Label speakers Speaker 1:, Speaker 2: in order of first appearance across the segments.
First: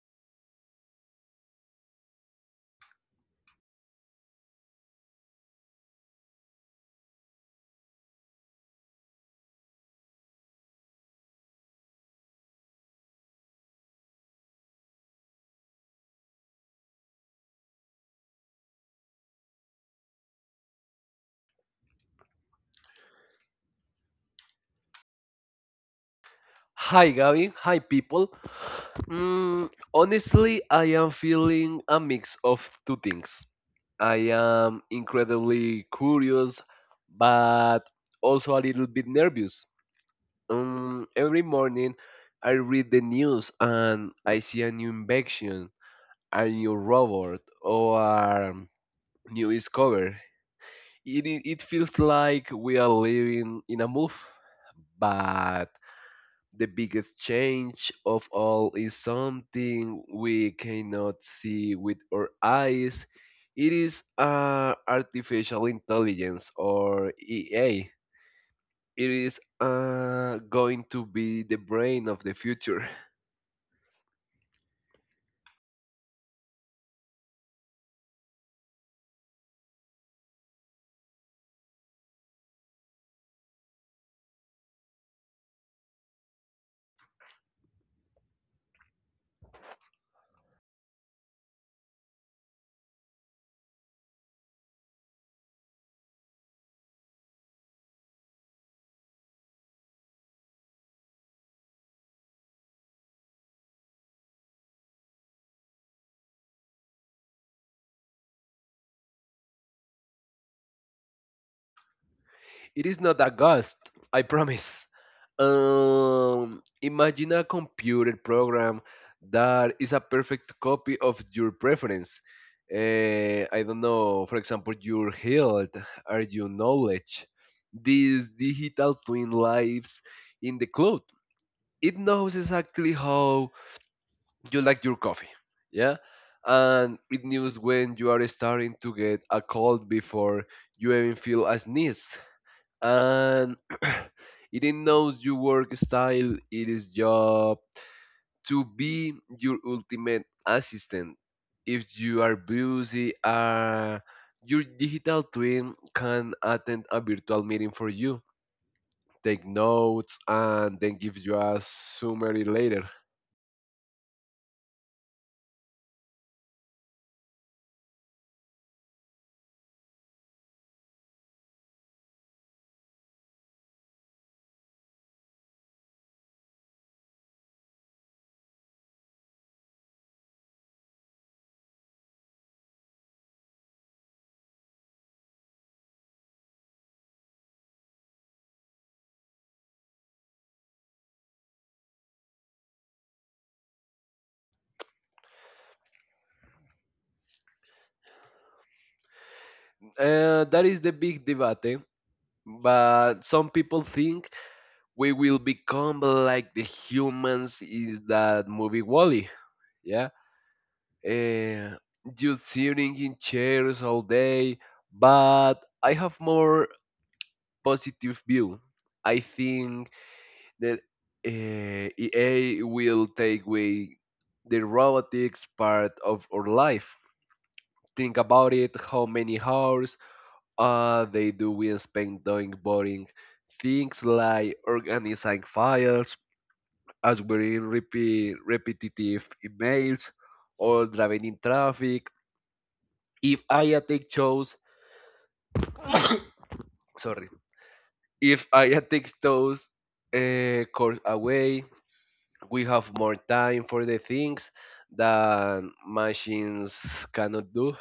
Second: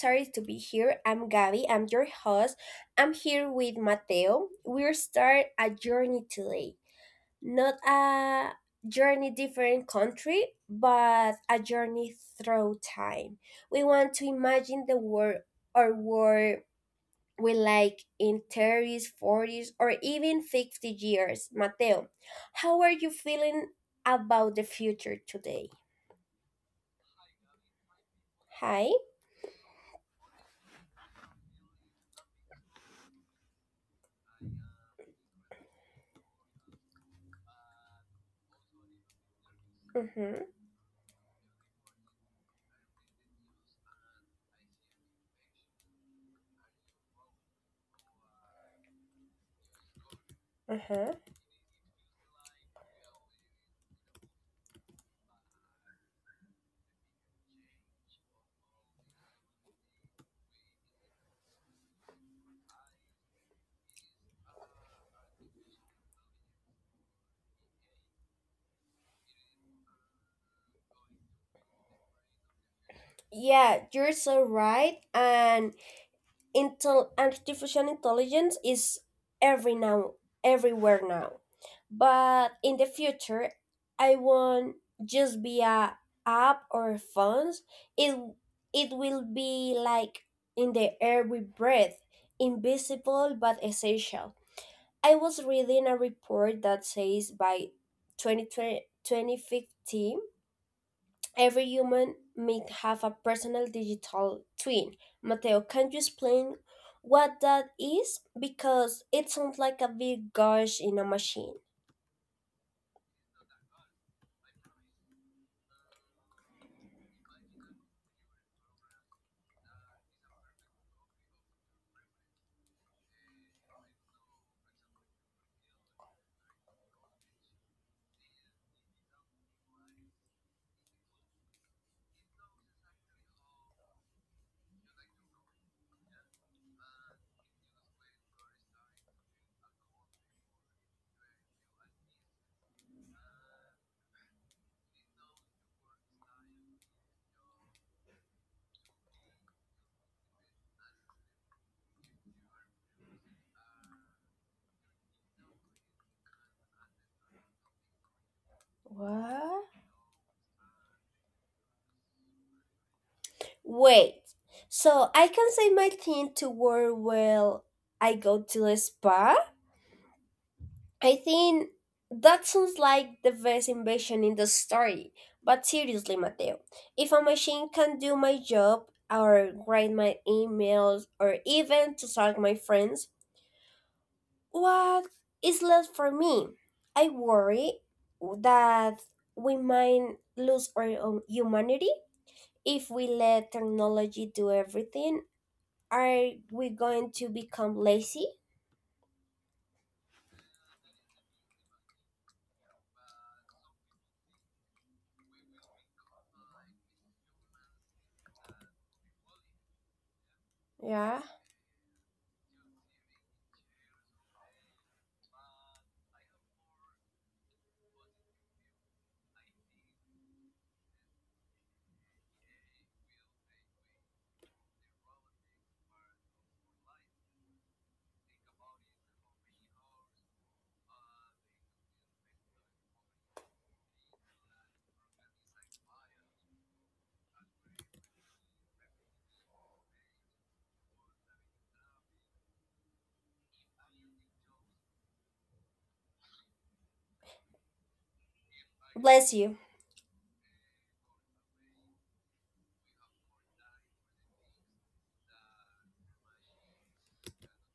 Speaker 1: excited to be here. I'm Gabby, I'm your host. I'm here with Mateo. We'll start a journey today. Not a journey different country, but a journey through time. We want to imagine the world or world will like in 30s, 40s, or even 50 years. Mateo, how are you feeling about the future today?
Speaker 2: Hi Gavin, hi people.
Speaker 1: Hi.
Speaker 2: Honestly, I am feeling a mix of two things. I am incredibly curious, but also a little bit nervous.
Speaker 1: Mm-hmm.
Speaker 2: Every morning, I read the news and I see a new invention, a new robot, or a new discovery.
Speaker 1: Uh-huh.
Speaker 2: It feels like we are living in a move, but the biggest change of all is something we cannot see with our eyes. It is artificial intelligence or EA. It is going to be the brain of the future.
Speaker 1: Yeah, you're so right. And artificial intelligence is every now everywhere now, but in the future I won't just be a app or phones. It it will be like in the air we breathe, invisible but essential. I was reading a report that says by 2020, every human may have a personal digital twin. Mateo, can you explain what that is? Because it sounds like a big gush in a machine.
Speaker 2: It is not a ghost, I promise. Imagine a computer program that is a perfect copy of your preference. I don't know, for example, your health or your knowledge. These digital twin lives in the cloud. It knows exactly how you like your coffee. Yeah. And it knows when you are starting to get a cold before you even feel a sneeze and it knows your work style. It is job to be your ultimate assistant. If you are busy, your digital twin can attend a virtual meeting for you, take
Speaker 1: What?
Speaker 2: notes, and then give you a summary later.
Speaker 1: Wait, so I can say my thing to where well I go to the spa? I think that sounds like the best invention in the story. But seriously, Mateo, if a machine can do my job or write my emails or even to talk my friends, what is left for me? I worry that we might lose our own humanity if we let technology do everything. Are we going to become lazy?
Speaker 2: That is the big debate. But some people think we will become like the humans is that movie Wally. Yeah.
Speaker 1: Yeah.
Speaker 2: uh, just sitting in chairs all day, but I have more positive view. I think that EA will take away the robotics part of our life. Think about it, how many hours they do we spend doing boring things like organizing files, answering repetitive emails, or driving in traffic. If I take shows sorry. If I take
Speaker 1: Bless you.
Speaker 2: those course away, we have more time for the things that machines cannot do.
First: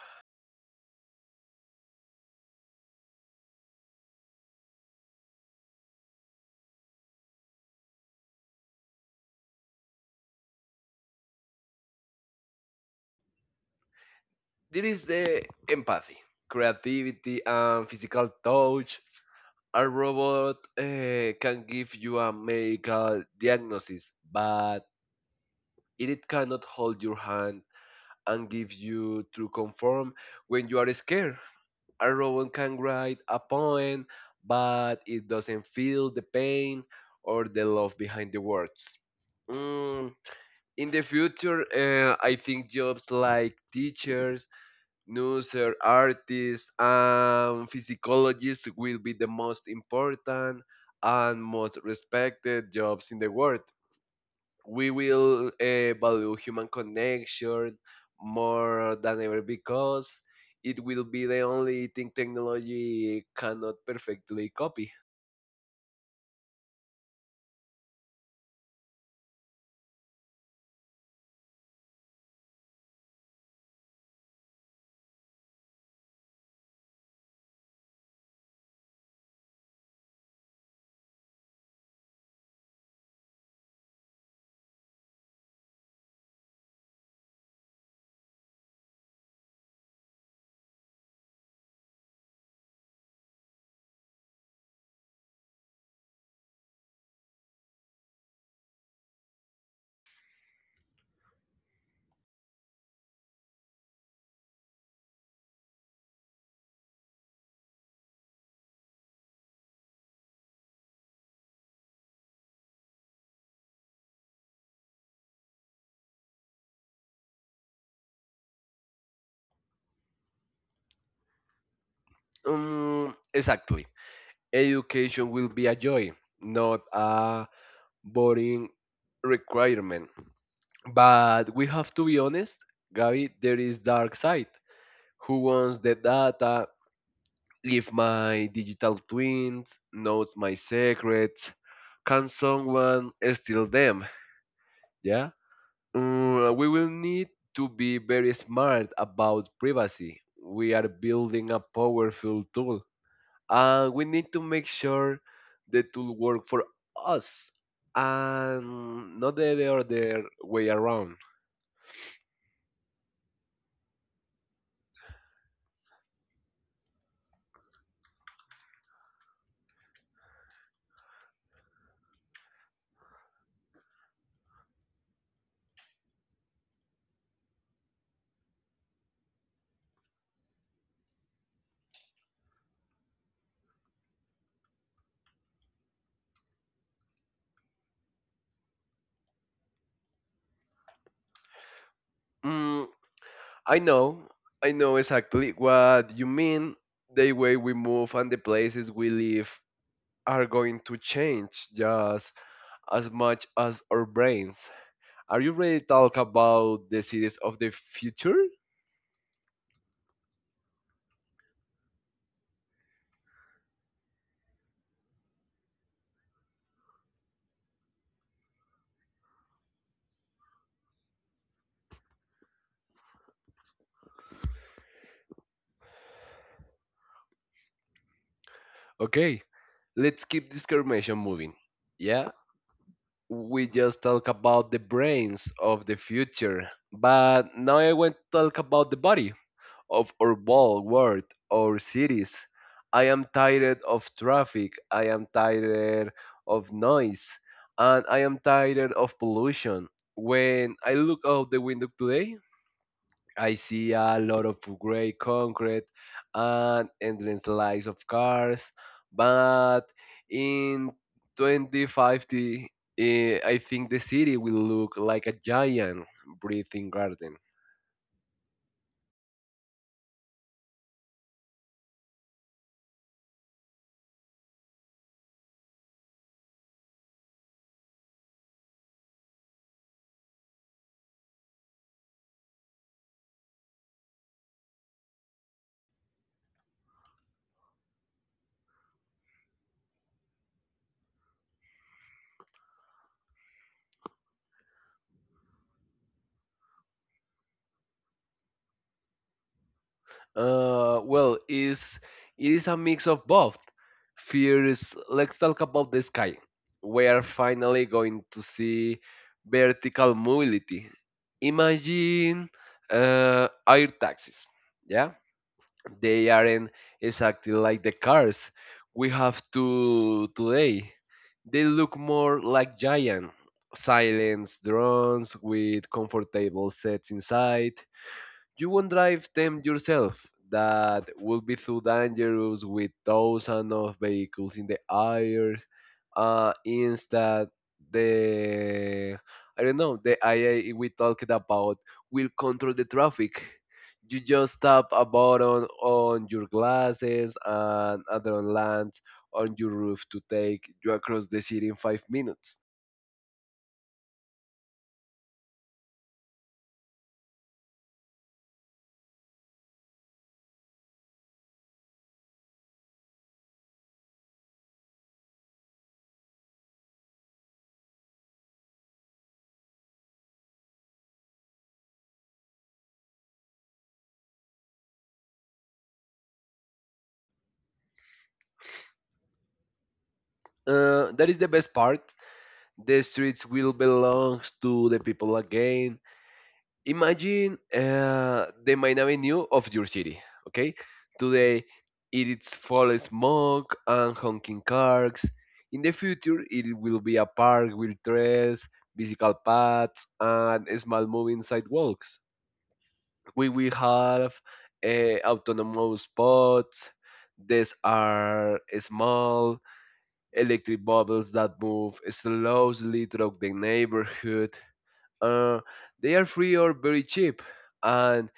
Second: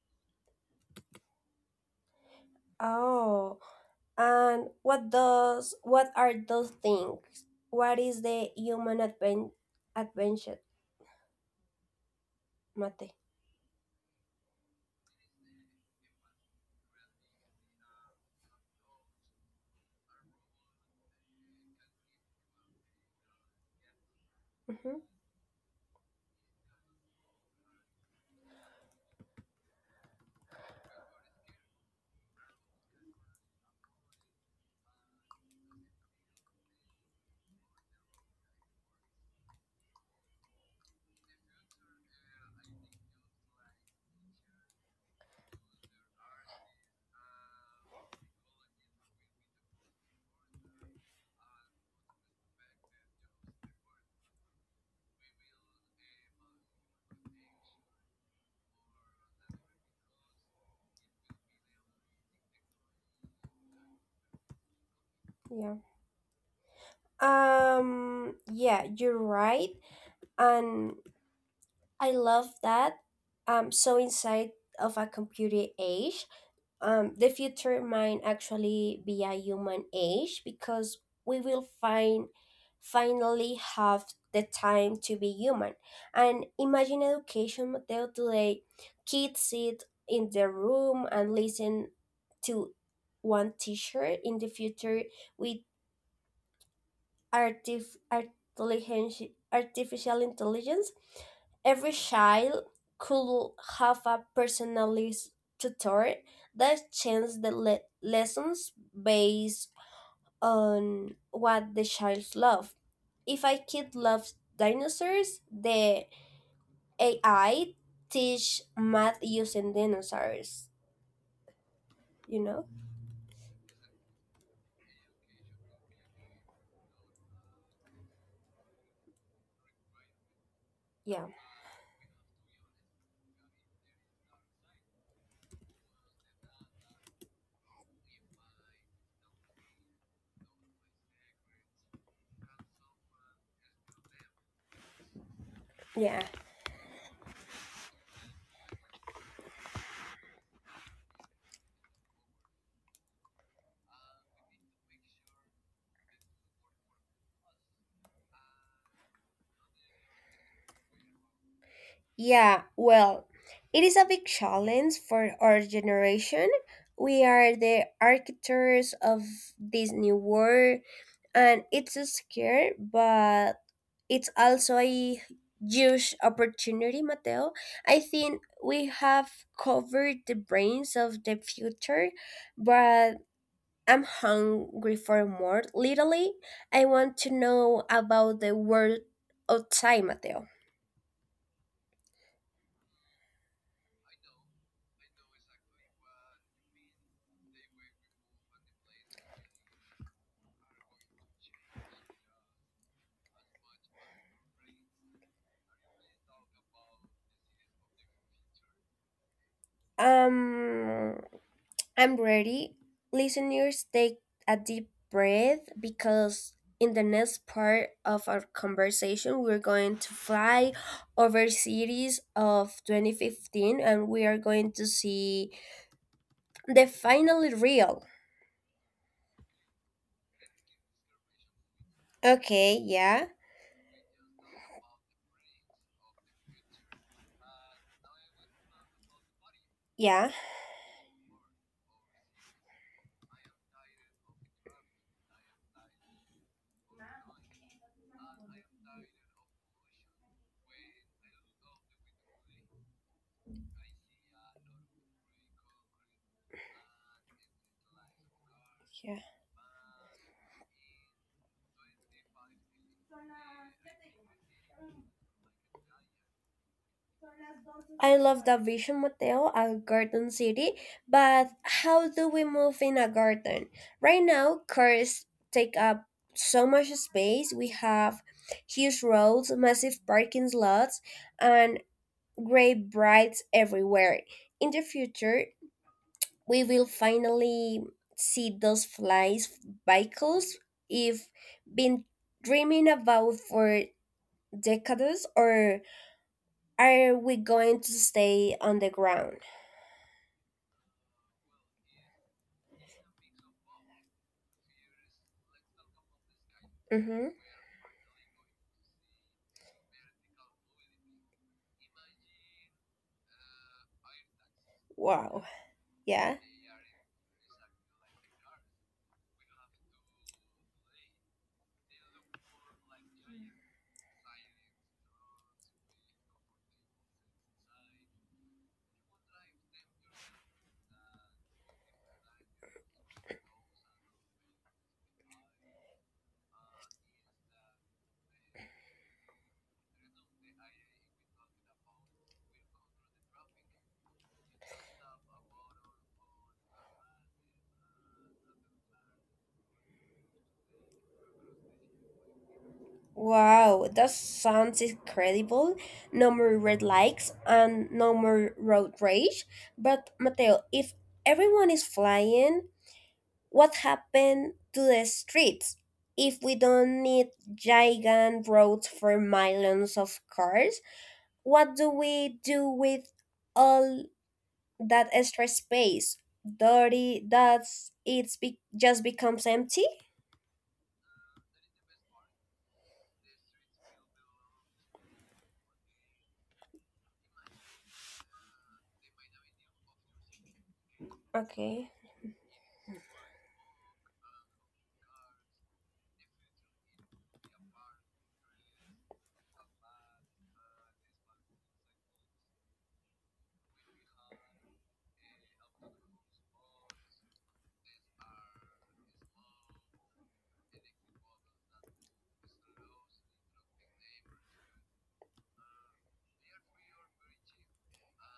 Speaker 1: Oh, and what does, what are those things? What is the adventure, Mate?
Speaker 2: There is the empathy, creativity, and physical touch. A robot can give you a medical diagnosis, but
Speaker 1: Mm-hmm.
Speaker 2: it cannot hold your hand and give you true comfort when you are scared. A robot can write a poem, but it doesn't feel the pain or the love behind the words. Mm, in the future, I think jobs like teachers, nurses, artists, and physiologists will be the most important and most respected jobs in the world. We will value human connection more than ever because it will be the only thing technology cannot perfectly copy.
Speaker 1: Yeah. Yeah, you're right. And I love that. So inside of a computer age, the future might actually be a human age because we will find finally have the time to be human. And imagine education, Mateo, today. Kids sit in their room and listen to one teacher. In the future, we artificial intelligence, every child could have a personalized tutor that changes the lessons based on what the child loves. If a kid loves dinosaurs, the AI teach math using dinosaurs. You know?
Speaker 2: Exactly. Education will be a joy, not a boring requirement.
Speaker 1: Yeah.
Speaker 2: But we have to be honest, Gaby, there is dark side. Who wants the data? If my digital twin knows my secrets, can someone steal them? Yeah?
Speaker 1: Yeah.
Speaker 2: We will need to be very smart about privacy. We are building a powerful tool. And we need to make sure the tool works for us and not the other way around.
Speaker 1: Yeah, well, it is a big challenge for our generation. We are the architects of this new world, and it's a scare. But it's also a huge opportunity, Mateo. I think we have covered the brains of the future, but I'm hungry for more. Literally, I want to know about the world outside, Mateo.
Speaker 2: Mm, I know, I know exactly what you mean. The way we move and the places we live are going to change just as much as our brains. Are you ready to talk about the cities of the future?
Speaker 1: Um, I'm ready. Listeners, take a deep breath because in the next part of our conversation, we're going to fly over cities of 2015 and we are going to see the finally real.
Speaker 2: Okay, let's keep this conversation moving. Yeah,
Speaker 1: Okay, yeah,
Speaker 2: we just talk about the brains of the future, but now I want to talk about the body of
Speaker 1: yeah,
Speaker 2: our whole world, our cities. I am tired of traffic. I am tired of noise. And I am tired of pollution. When I look out the window today, I see a lot of gray concrete and endless lines of cars.
Speaker 1: yeah.
Speaker 2: But in 2050, I think the city will look like a giant breathing garden.
Speaker 1: I love the Vision Motel at Garden City, but how do we move in a garden? Right now, cars take up so much space. We have huge roads, massive parking lots, and great brights everywhere. In the future, we will finally see those flies vehicles if been dreaming about for decades, or are we going to stay on the ground?
Speaker 2: Uh, well, is is a mix of both. Fears. Let's talk about the sky. We are
Speaker 1: Mhm.
Speaker 2: finally going to see vertical mobility. Imagine air taxis. Yeah,
Speaker 1: Wow.
Speaker 2: they
Speaker 1: Yeah.
Speaker 2: aren't exactly like the cars we have to today. They look more like giant, silent drones with comfortable sets inside. You won't drive them yourself. That will be too dangerous with thousands of vehicles in the air. Instead, the I don't know the IA we talked about will control the traffic. You just tap a button on your glasses and other lands on your roof to take you across the city in 5 minutes.
Speaker 1: Wow. That sounds incredible. No more red lights and no more road rage. But Mateo, if everyone is flying, what happened to the streets? If we don't need giant roads for millions of cars, what do we do with all that extra space? Dirty. Just becomes empty.
Speaker 2: That is the best part. The streets will belong to the people again. Imagine the main avenue of your city, okay? Today,
Speaker 1: Okay.
Speaker 2: it is full of smoke and honking cars. In the future, it will be a park with trees, bicycle paths, and small moving sidewalks. We will have autonomous pods. These are small electric bubbles that move slowly through the neighborhood. Uh, they are free or very cheap and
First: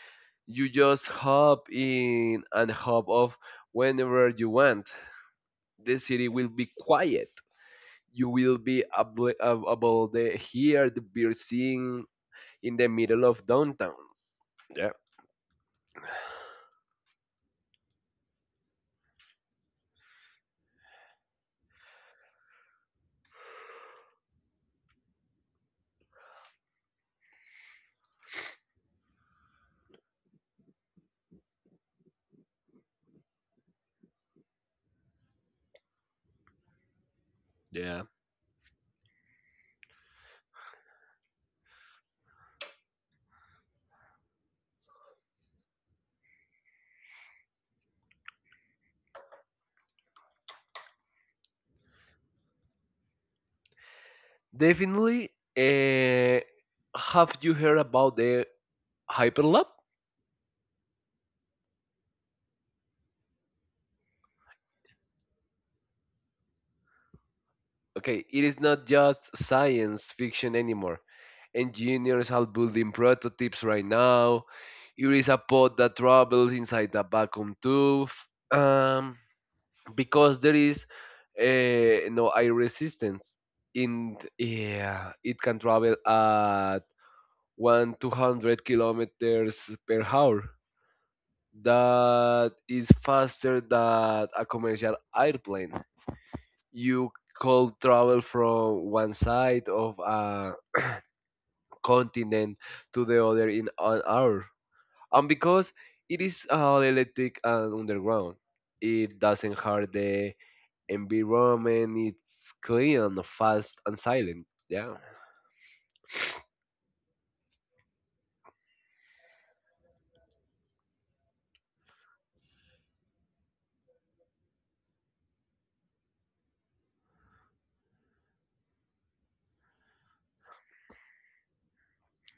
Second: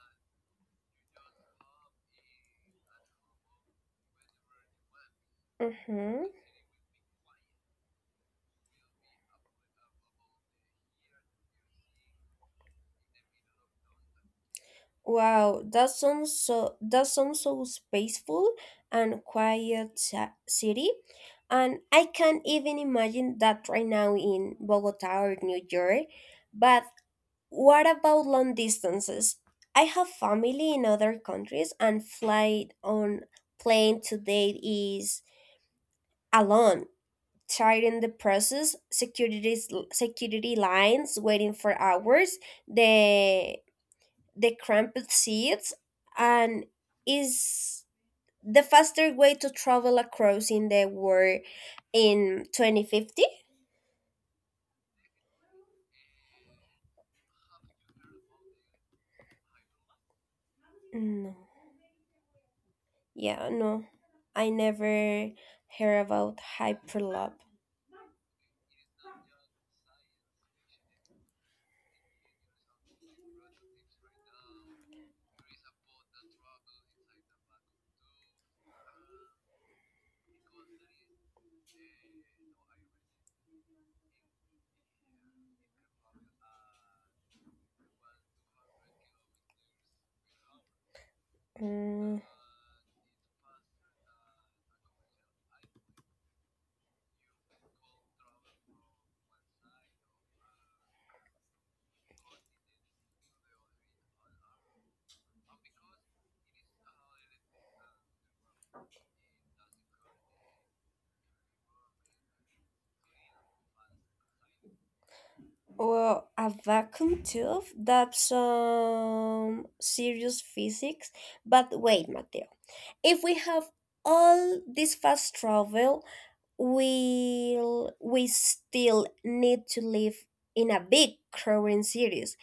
Speaker 2: you just hop in and hop off whenever you want. The city
Speaker 1: Mm-hmm.
Speaker 2: will be quiet. You will be able to hear the birds sing in the middle of downtown. Yeah,
Speaker 1: Wow, that sounds so, that sounds so spaceful and quiet city. And I can't even imagine that right now in Bogota or New York. But what about long distances? I have family in other countries and flight on plane today is alone. Tiring
Speaker 2: yeah.
Speaker 1: the process, security, security lines waiting for hours, the the crumpled seats, and is the faster way to travel across in the world in 2050?
Speaker 2: Definitely. Uh, have you heard about the Hyperloop?
Speaker 1: No. Yeah, no, I never heard about hyperloop.
Speaker 2: Okay, it is not just science fiction anymore. Engineers are building prototypes right now. Here is a pod that travels inside a vacuum tube um, because there is no air resistance. In yeah, it can travel at 1,200 kilometers per hour.
Speaker 1: Mm,
Speaker 2: That is faster than a commercial airplane. You could travel from one side of a continent to the other in an hour. And because it is all electric and underground, it doesn't hurt the environment. It's clean, fast, and silent. Yeah,
Speaker 1: well, a vacuum tube? That's some serious physics. But wait, Mateo. If we have all this fast travel, will we still need to live in a big crowded cities?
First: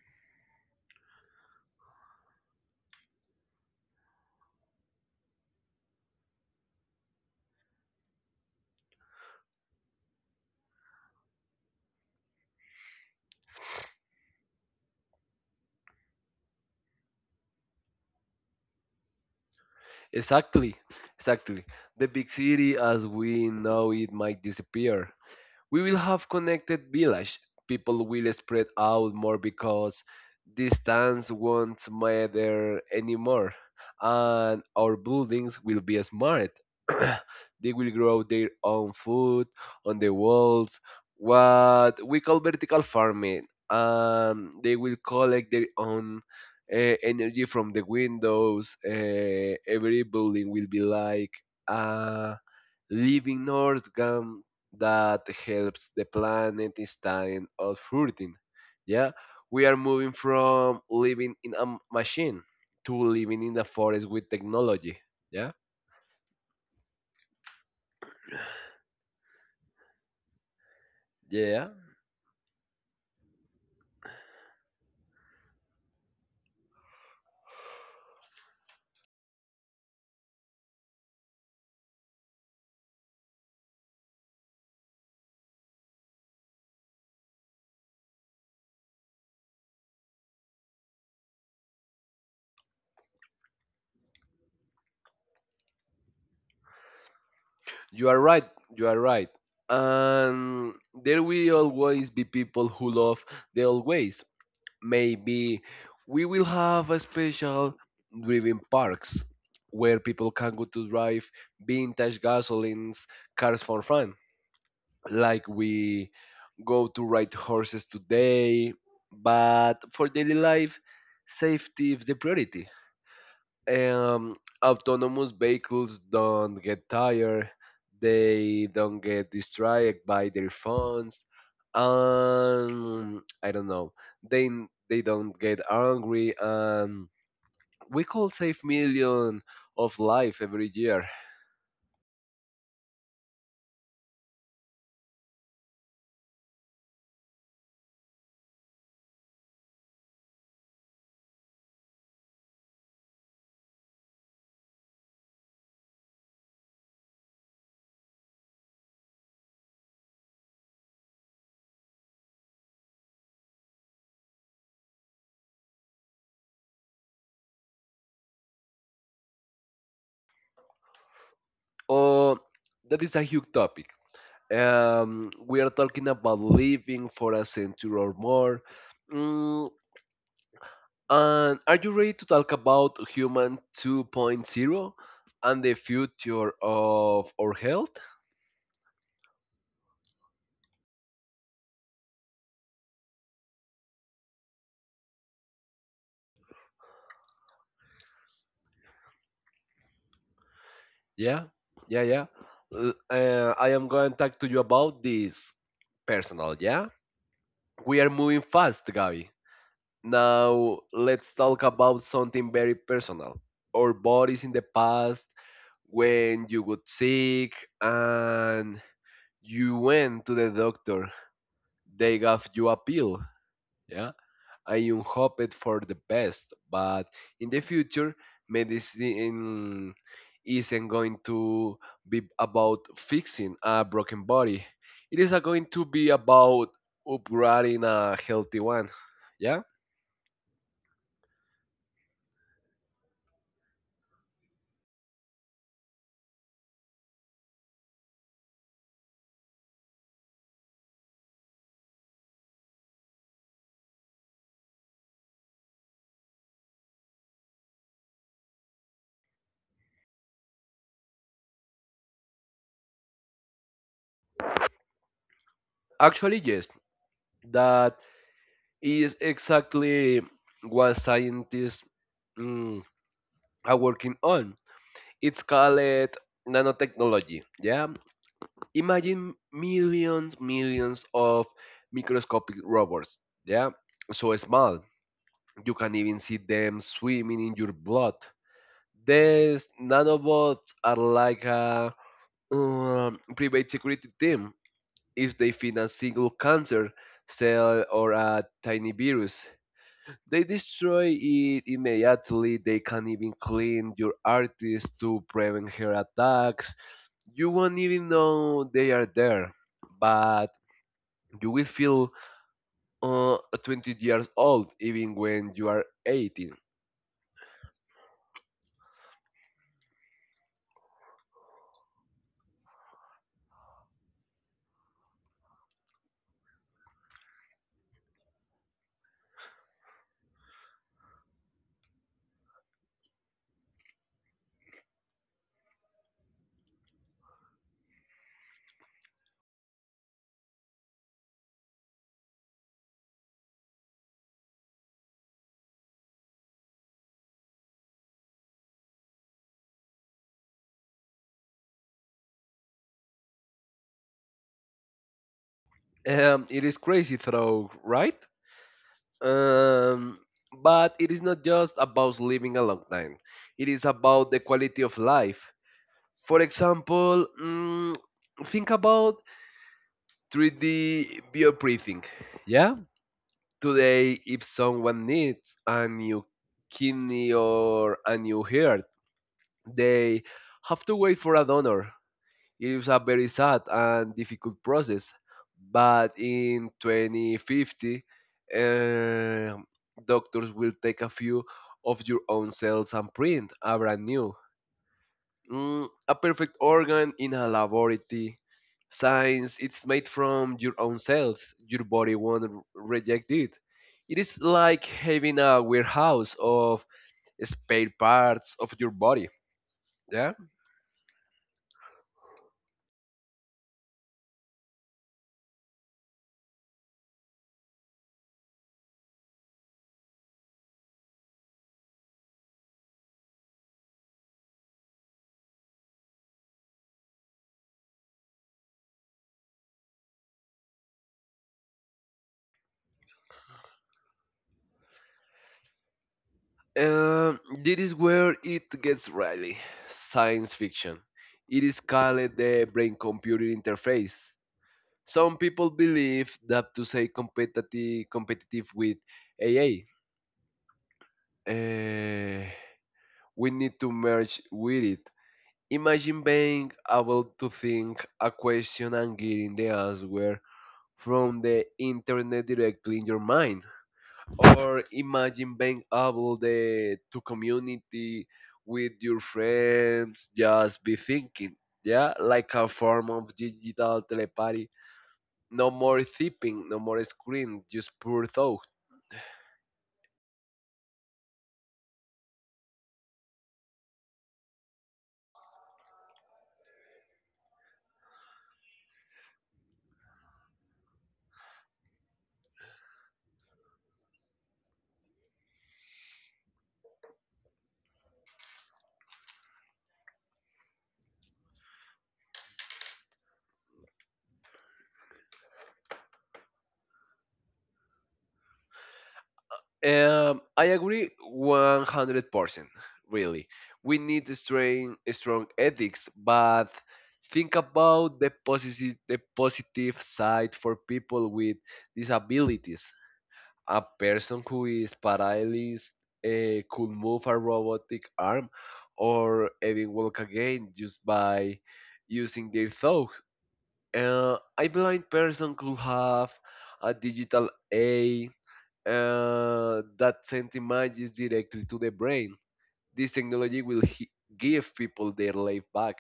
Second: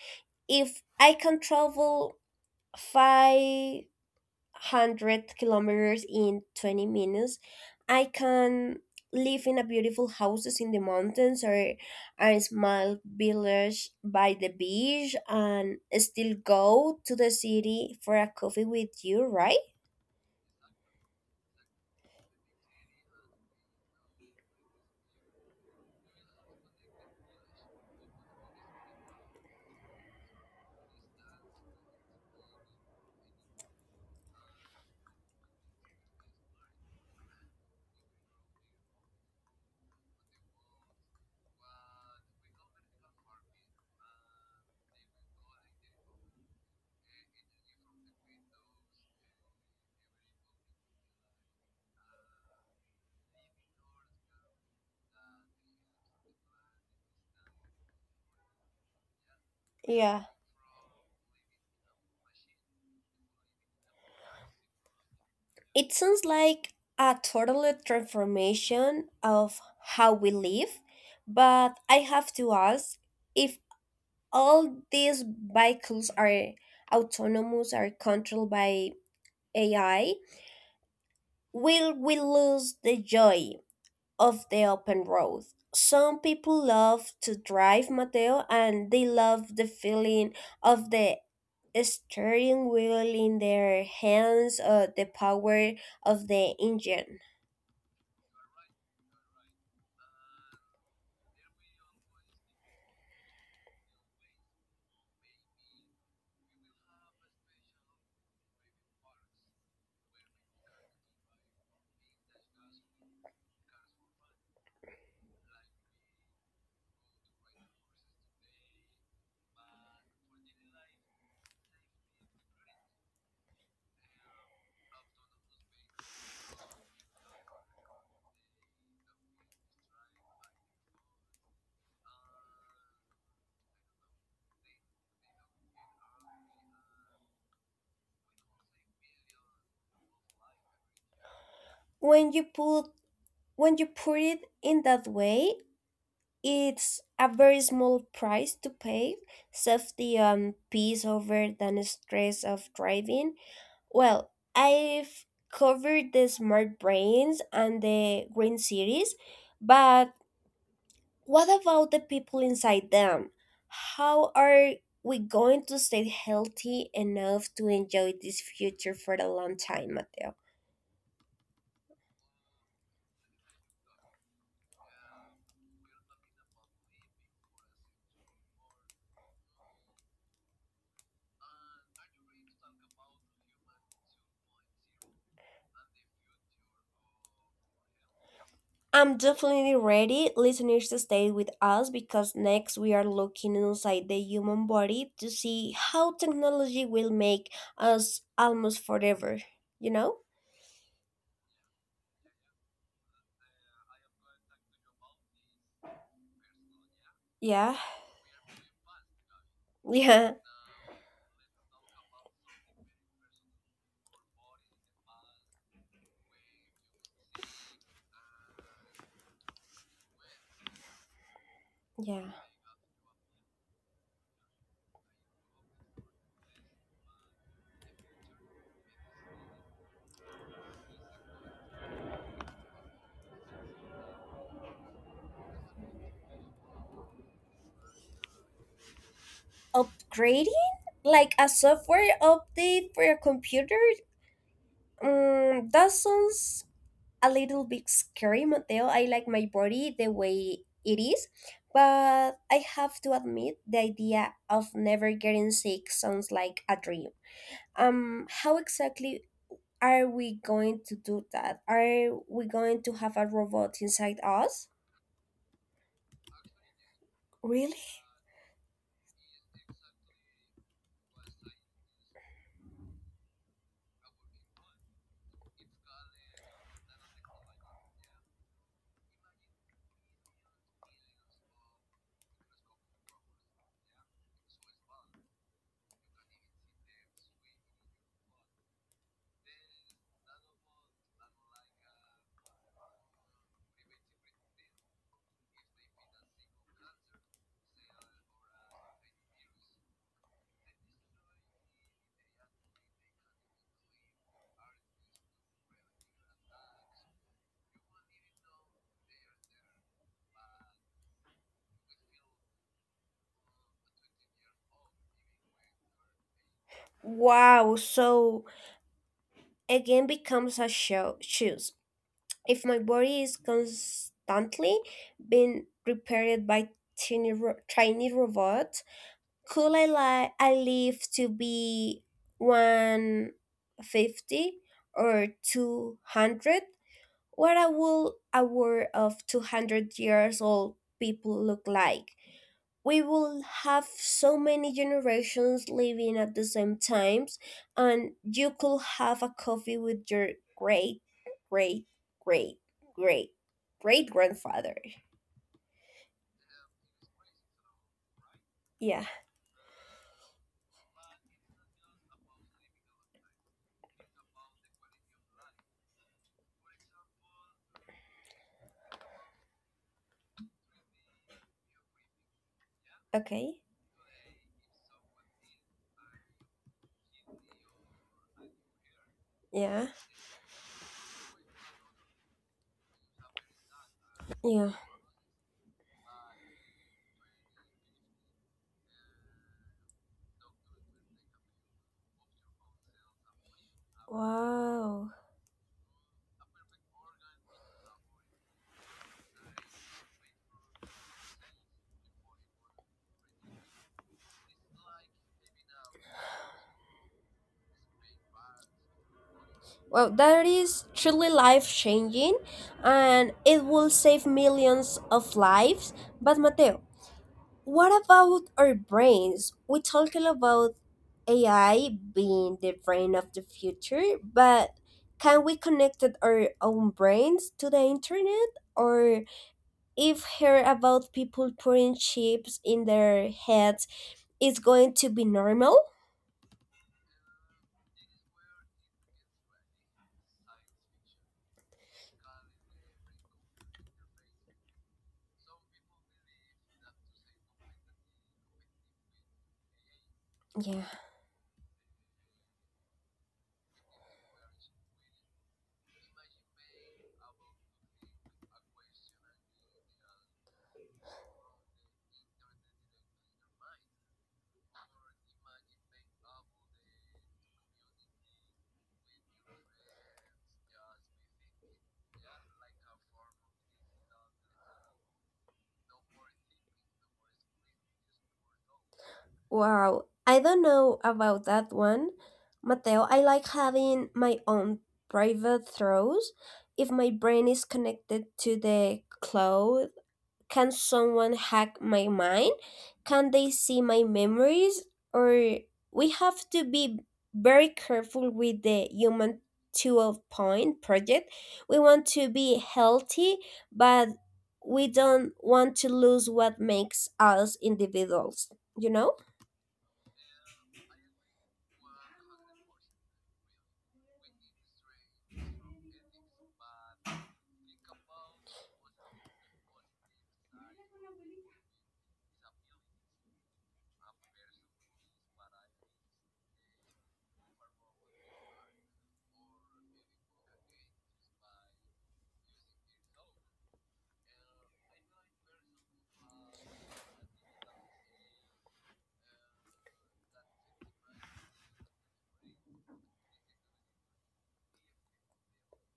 Speaker 1: If I can travel 500 kilometers in 20 minutes, I can live in a beautiful houses in the mountains or a small village by the beach and still go to the city for a coffee with you, right?
Speaker 2: exactly, exactly. The big city as we know it might disappear, we will have connected village. People will spread out more because distance won't matter anymore, and our buildings will be smart. They will grow their own food on the walls, what we call vertical farming. They will collect their own energy from the windows. Every building will be like a living organism that helps the planet instead of hurting. Yeah, we are moving
Speaker 1: Yeah.
Speaker 2: from living in a machine to living in the forest with technology. Yeah,
Speaker 1: It sounds like a total transformation of how we live,
Speaker 2: yeah,
Speaker 1: but I have to ask, if all these vehicles are autonomous are controlled by AI, will we lose the joy of the open road? Some people love to drive, Mateo, and they love the feeling of the steering wheel in their hands or the power of the engine.
Speaker 2: you are right. You are right. And there will always be people who love the old ways. Maybe we will have a special driven parks where people can go to drive vintage gasolines cars for fun like we go to ride horses today, but for daily life safety is the priority. um, Autonomous vehicles don't get tired. They don't get distracted by their phones. I don't know they they don't get angry and we could save millions of life every year.
Speaker 1: when you put when you put it in that way, it's a very small price to pay, safety and peace over than stress of driving. Well, I've covered the smart brains and the green cities, but what about the people inside them? How are we going to stay healthy enough to enjoy this future for a long time, Mateo?
Speaker 2: Oh, that is a huge topic. We are talking about living for a century or more. Mm, and are you ready to talk about human two point zero and the future of our health?
Speaker 1: I'm definitely ready. Listeners, to stay with us because next we are looking inside the human body to see how technology will make us almost forever. You know?
Speaker 2: Yeah, yeah, yeah. I am going to talk to you about this personal, yeah?
Speaker 1: Yeah.
Speaker 2: We are moving fast, Gabi.
Speaker 1: Yeah.
Speaker 2: Now, let's talk about something very personal. Our bodies in the past, when you got sick, and you went to the doctor. They gave
Speaker 1: Yeah.
Speaker 2: you a pill. Yeah. And you hoped for the best. But in the future, medicine isn't going to be about fixing a broken body. It is going to be about upgrading a healthy one. Yeah.
Speaker 1: Upgrading? Like a software update for your computer? Mm, that sounds a little bit scary, Mateo. I like my body the way it is. But I have to admit, the idea of never getting sick sounds like a dream. Um, how exactly are we going to do that? Are we going to have a robot inside us?
Speaker 2: Actually, yes.
Speaker 1: Really?
Speaker 2: That is exactly what scientists mm, are working on. It's called nanotechnology. Yeah, imagine millions of microscopic robots. Yeah, so small you can even see them swimming in your blood. These nanobots are like a private security team. If they find a single cancer cell or a tiny virus, they destroy it immediately. They can even clean your artist to prevent her attacks. You won't even know they are there, but you will feel 20 years old even when you are 18.
Speaker 1: Wow. So again becomes a show choose. If my body is constantly being repaired by tiny robots, could I I live to be 150 or 200? What a, will a world of 200 years old people look like. We will have so many generations living at the same times, and you could have a coffee with your great, great, great, great, great grandfather.
Speaker 2: It is crazy though, right?
Speaker 1: Yeah,
Speaker 2: Um, but it is not just about living a long time. It is about the quality of life. For example, think about 3D bioprinting. Yeah?
Speaker 1: okay.
Speaker 2: Today, if someone needs a new kidney or a new heart,
Speaker 1: Yeah,
Speaker 2: they have to wait for a donor. It is a very sad and difficult
Speaker 1: yeah.
Speaker 2: process, but in 2050, um doctors will take a few of your own cells and print a brand new,
Speaker 1: Wow.
Speaker 2: a perfect organ in a laboratory. Since it's made from your own cells. Your body won't reject it. It is like having a warehouse of spare parts of your body.
Speaker 1: Well,
Speaker 2: Yeah.
Speaker 1: that is truly life changing, and it will save millions of lives. But, Mateo, what about our brains? We talk a lot about AI being the brain of the future, but can we connect our own brains to the internet? Or if hear about people putting chips in their heads, it's going to be normal?
Speaker 2: This is where it gets really science fiction. It is called the brain computer interface. Some people believe that to say competitive with AI,
Speaker 1: Yeah.
Speaker 2: uh, we need to merge with it. Imagine being able to think a question and getting the answer from the internet directly in your mind. Or imagine being able to community with your friends, just be thinking, yeah, like a form of digital telepathy. No more thipping, no more screen, just pure thought.
Speaker 1: Wow. I don't know about that one. Mateo, I like having my own private throws. If my brain is connected to the cloud, can someone hack my mind? Can they see my memories? Or we have to be very careful with the human 2.0 point project. We want to be healthy, but we don't want to lose what makes us individuals, you know?
Speaker 2: I agree 100%, really. We need a strong ethics, but think about the positive side for people with disabilities. A person who is paralyzed could move a robotic arm or even walk again just by using their thought. A blind person could have a digital eye that sends images directly to the brain. This technology will give people their life back.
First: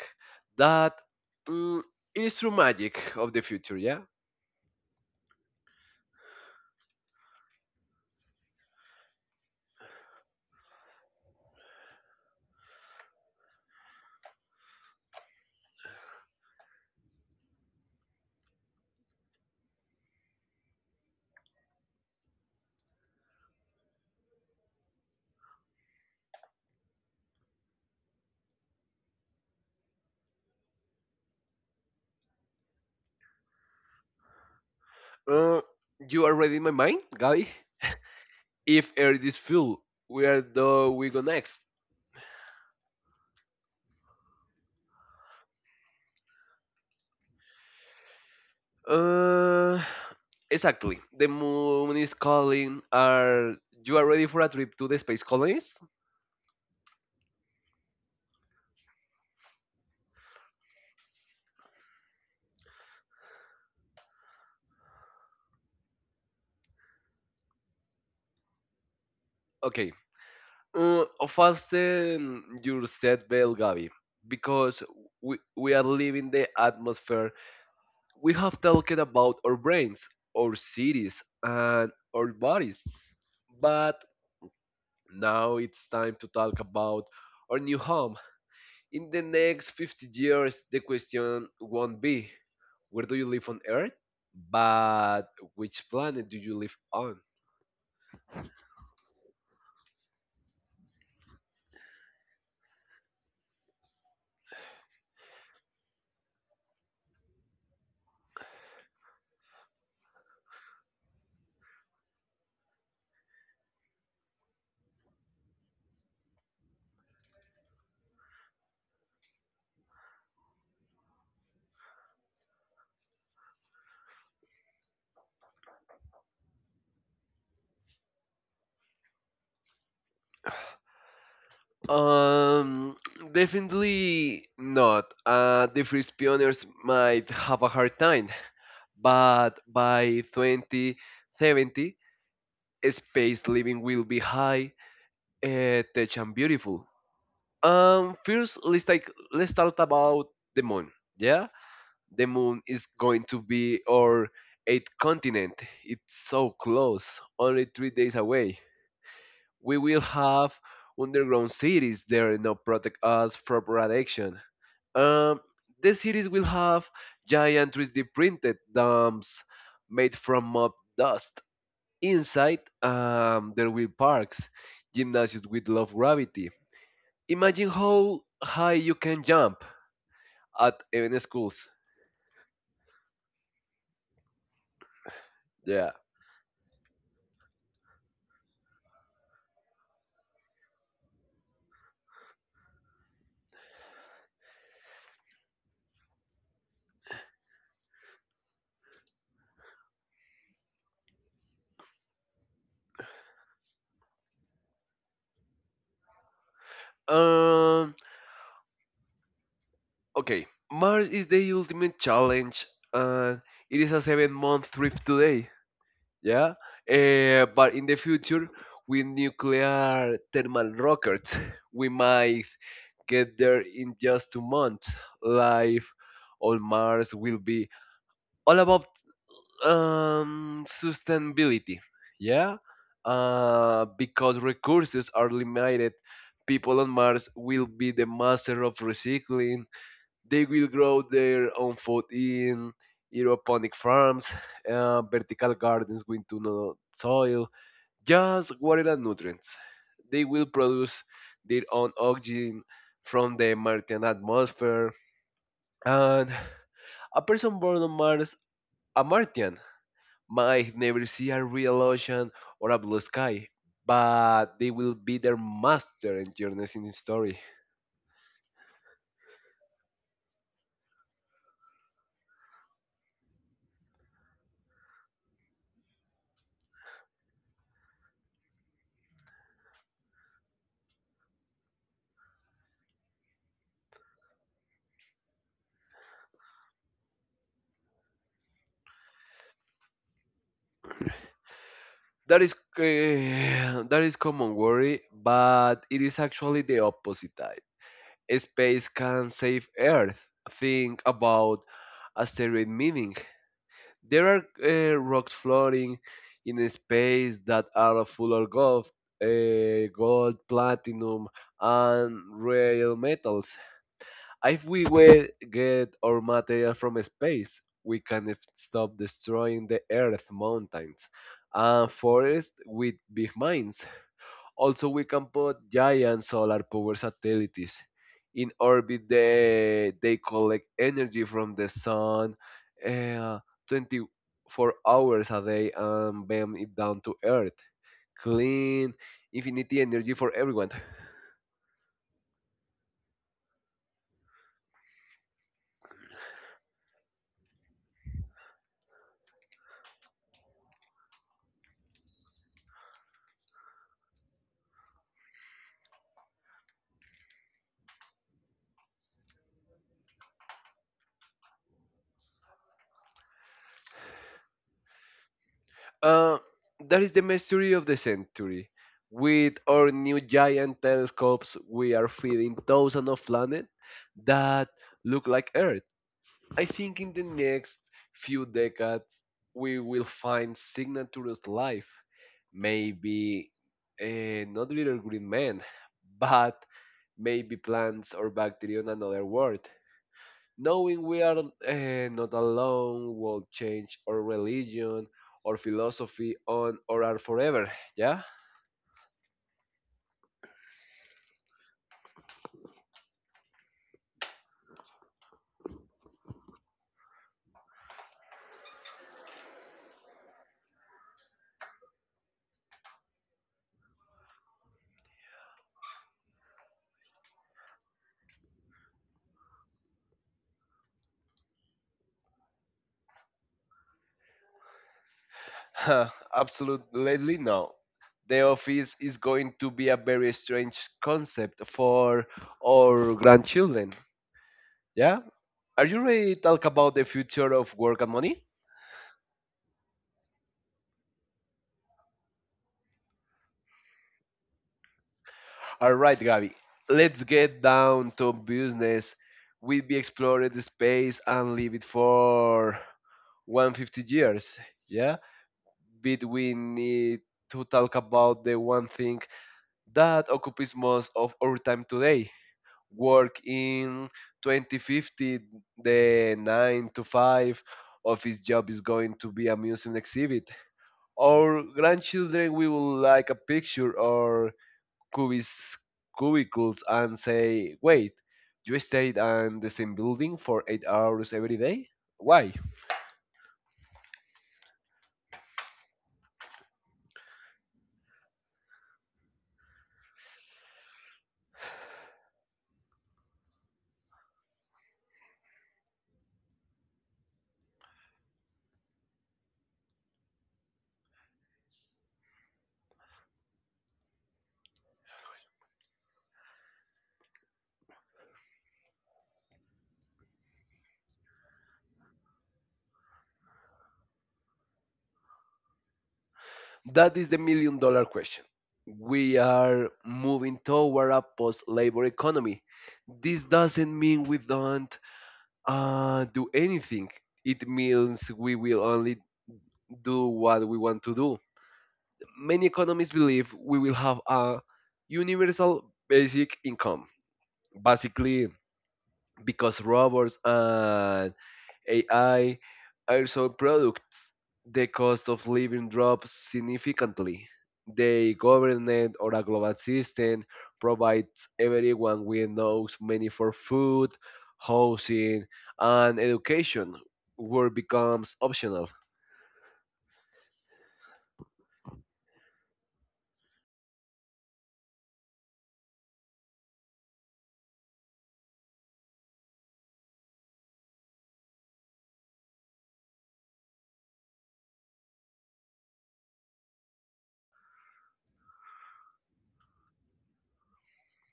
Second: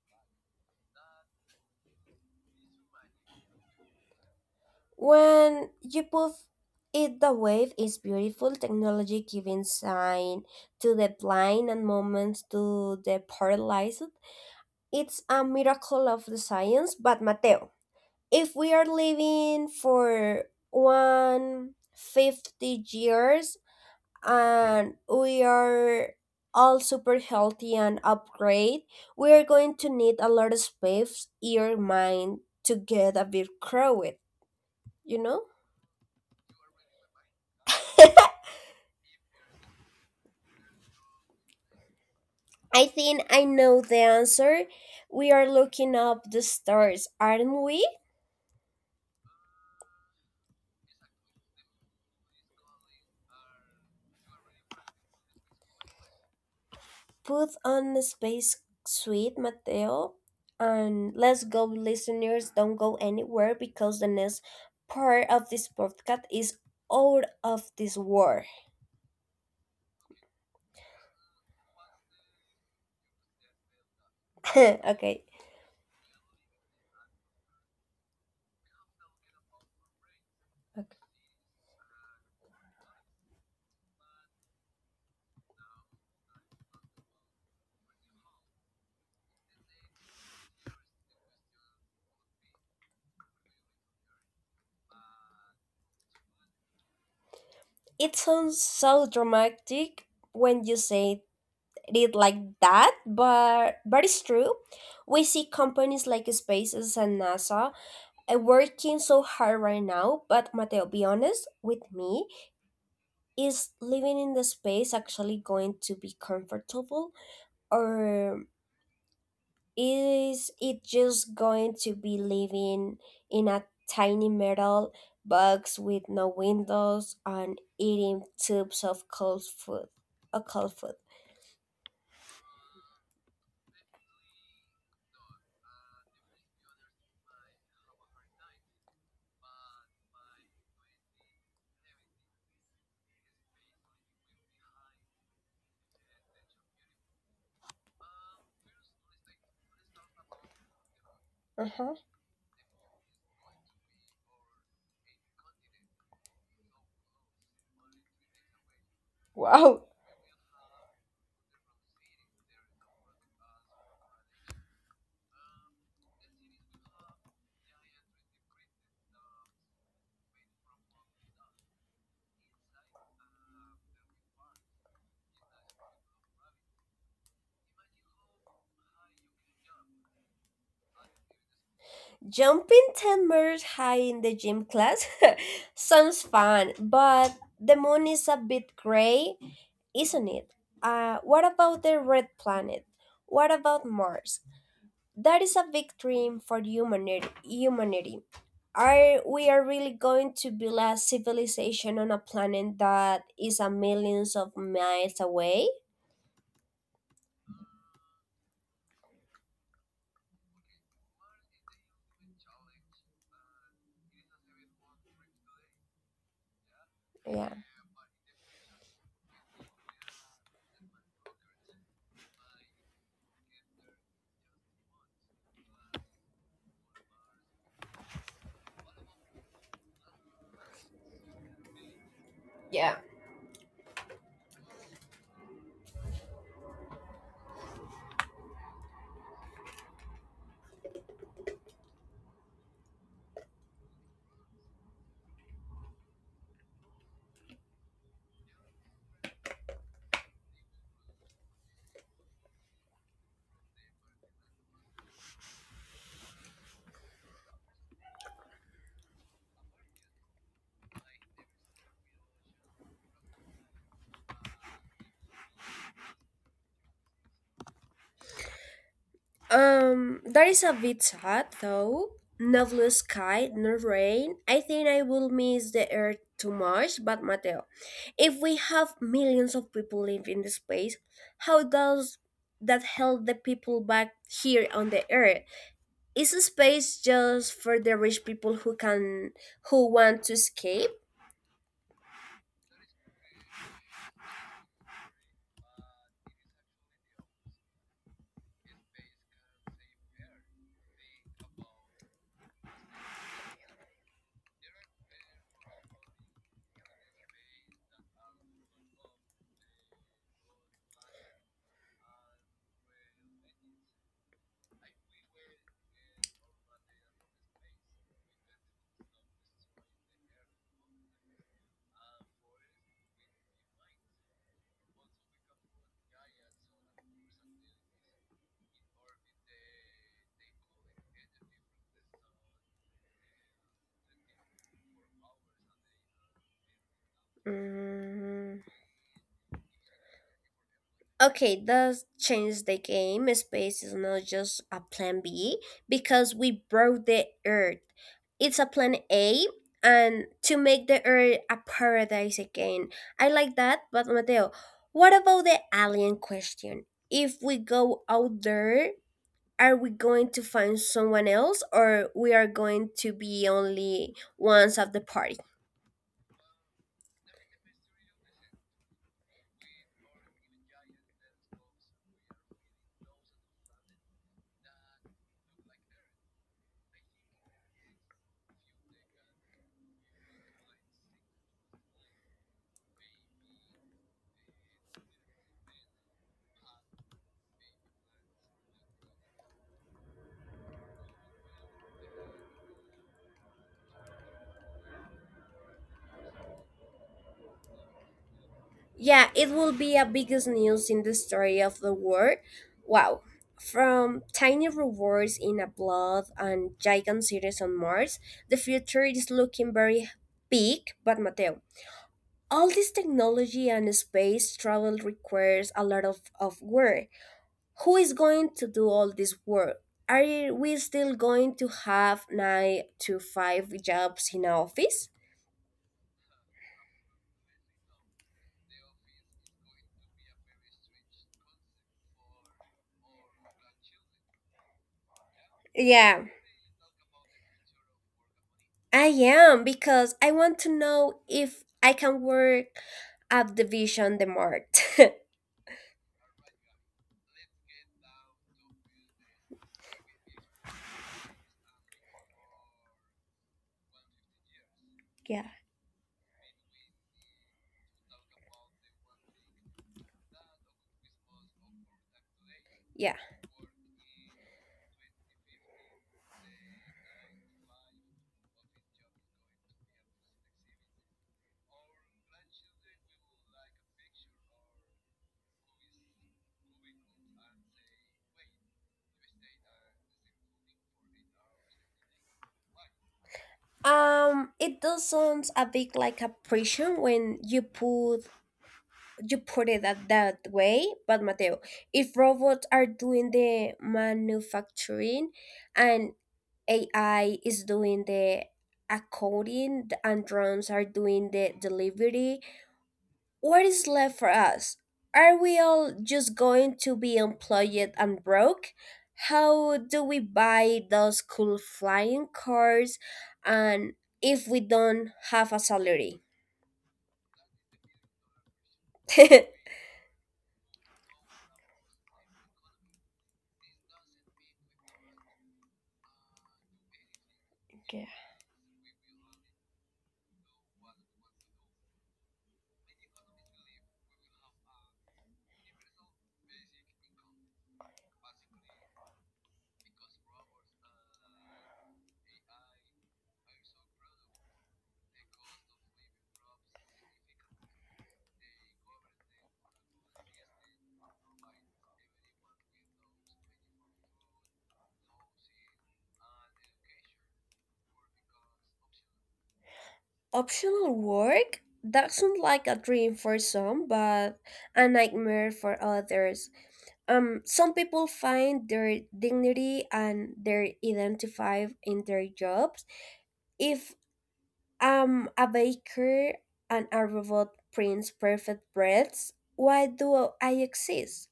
Speaker 2: That mm, is true magic of the future, yeah?
Speaker 1: When you put it the wave is beautiful technology giving sign to the blind and moments to the paralyzed. It's a miracle of the science, but Mateo, if we are living for 150 years and we are all super healthy and upgrade, we are going to need a lot of space. Your mind to get a bit crowded, you know?
Speaker 2: Uh, you are reading my mind, Gabi? If Earth is full, where do we go next?
Speaker 1: I think I know the answer. We are looking up the stars, aren't we?
Speaker 2: Uh, exactly. The moon is calling. Are you are ready for a trip to the space colonies?
Speaker 1: Put on a space suit, Mateo, and let's go. Listeners, don't go anywhere because the next part of this podcast is out of this world.
Speaker 2: Okay. Uh, Fasten your seatbelt, Gabi, because
Speaker 1: Okay. Okay.
Speaker 2: we are leaving the atmosphere. We have talked about our brains, our cities, and our bodies. But now it's time to talk about our new home. In the next 50 years, the question won't be where do you live on Earth, but which planet do you live on?
Speaker 1: It sounds so dramatic when you say it like that, but it's true. We see companies like SpaceX and NASA, working so hard right now. But Mateo, be honest with me, is living in the space actually going to be comfortable, or is it just going to be living in a tiny metal box with no windows and eating tubes of cold food? A cold food.
Speaker 2: Um, Definitely not. The first pioneers might have a hard time, but by 2070, space living will be high, tech and beautiful. First, let's talk about the moon. Yeah,
Speaker 1: Uh-huh.
Speaker 2: the moon is going to be our eighth continent. It's so close, only 3 days away. We
Speaker 1: Wow.
Speaker 2: will have underground cities there now protect us from radiation. Um, the cities will have giant 3D printed dams made from mob dust. Inside, there will parks, gymnasiums with low gravity. Imagine how high you can jump at even schools.
Speaker 1: Jumping 10 meters high in the gym class
Speaker 2: Yeah.
Speaker 1: sounds fun, but the moon is a bit gray, isn't it? What about the red planet? What about Mars? That is a big dream for humanity. Are we are really going to build a civilization on a planet that is a millions of miles away?
Speaker 2: Um, Okay, Mars is the ultimate challenge, and it is a seven-month trip today. Yeah, Eh,
Speaker 1: Yeah.
Speaker 2: but in the future, with nuclear thermal rockets, we might get there in just 2 months. Life on Mars will be all about sustainability. Yeah, because resources are limited, people on Mars will be the master of recycling. They will grow their own food in aeroponic farms, vertical gardens with no soil, just water and nutrients. They will produce their own oxygen from the Martian atmosphere, and a person born on Mars, a Martian, might never see a real ocean or a blue sky, but they will be their master and journeys in story.
Speaker 1: That is a bit sad though. No blue sky, no rain. I think I will miss the earth too much. But Mateo, if we have millions of people living in the space, how does that help the people back here on the earth? Is space just for the rich people who, can who want to escape?
Speaker 2: That is that is common worry, but it is actually the opposite type. Space can save Earth. Think about asteroid mining. There are rocks floating in space that are full of gold, platinum, and rare metals. If we will get our material from space, we can stop destroying the Earth mountains and forests with big mines. Also, we can put giant solar power satellites in orbit. They collect energy from the sun uh, 24 hours a day and beam it down to Earth.
Speaker 1: Mm.
Speaker 2: Clean, infinity energy for everyone.
Speaker 1: Okay, that changed the game. Space is not just a plan B because we broke the Earth. It's a plan A and to make the Earth a paradise again. I like that, but Mateo, what about the alien question? If we go out there, are we going to find someone else or we are going to be only ones at the party?
Speaker 2: Uh, that is the mystery of the century. With our new giant telescopes, we are feeding thousands of planets that look like Earth. I think in the next few decades we will find signatures life. Maybe not little green men, but maybe plants or bacteria on another world. Knowing we are not alone will change our religion or philosophy on or are forever. Yeah,
Speaker 1: Yeah, it will be a biggest news in the story of the world. Wow. From tiny rewards in a blood and giant cities on Mars, the future is looking very big, but Mateo. All this technology and space travel requires a lot of work. Who is going to do all this work? Are we still going to have nine to five jobs in our office?
Speaker 2: absolutely no. The office is going to be a very strange concept for our grandchildren. Yeah. Are you
Speaker 1: Yeah,
Speaker 2: ready to talk about the future of work and money?
Speaker 1: I am because I want to know if I can work at the Vision the Mart.
Speaker 2: All right, Gabby, let's get down to business. We'll be exploring the space and leave it for 150 years. Yeah,
Speaker 1: Yeah.
Speaker 2: but we need to talk about the one thing that occupies most of our time today.
Speaker 1: Yeah.
Speaker 2: Work in 2050, the 9 to 5 office job is going to be a museum exhibit. Our grandchildren we will like a picture or cubis, cubicles and say, wait, you stayed in the same building for 8 hours every day? Why?
Speaker 1: It does sounds a bit like a prison when you put, it that, way, but Mateo, if robots are doing the manufacturing and AI is doing the accounting and drones are doing the delivery, what is left for us? Are we all just going to be employed and broke? How do we buy those cool flying cars and if we don't have a salary?
Speaker 2: That is the million dollar question. We are moving toward a post labor economy. This doesn't mean we don't do anything. It
Speaker 1: Okay.
Speaker 2: means we will only do what we want to do. Many economists believe we will have a universal basic income, basically because robots and AI are so products, the cost of living drops significantly. The government or a global system provides everyone with enough money for food, housing, and education, work becomes optional.
Speaker 1: Optional work? That sounds like a dream for some, but a nightmare for others. Some people find their dignity and their identify in their jobs. If I'm a baker and a robot prints perfect breads. Why do I exist?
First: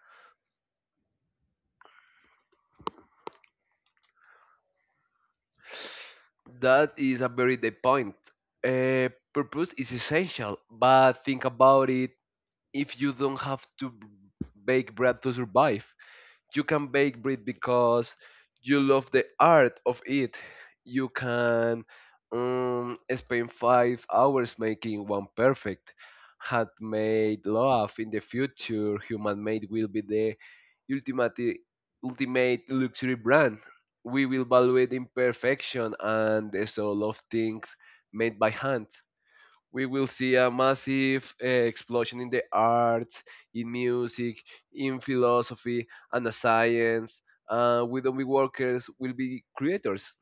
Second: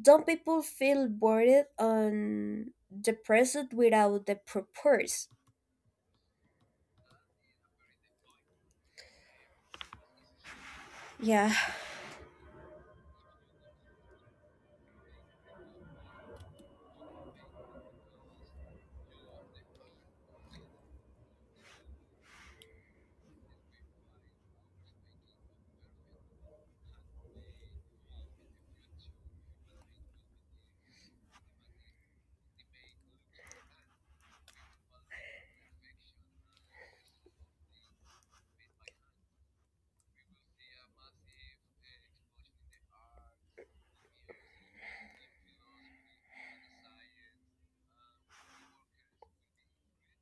Speaker 1: Don't people feel bored and depressed without the purpose?
Speaker 2: That is a very good point. Purpose is essential, but think
Speaker 1: Yeah,
Speaker 2: about it. If you don't have to bake bread to survive, you can bake bread because you love the art of it. You can spend 5 hours making one perfect handmade loaf. In the future, human made will be the ultimate ultimate luxury brand. We will value the imperfection and the soul of things made by hand. We will see a massive explosion in the arts, in music, in philosophy, and the science. We don't be workers, we'll be creators.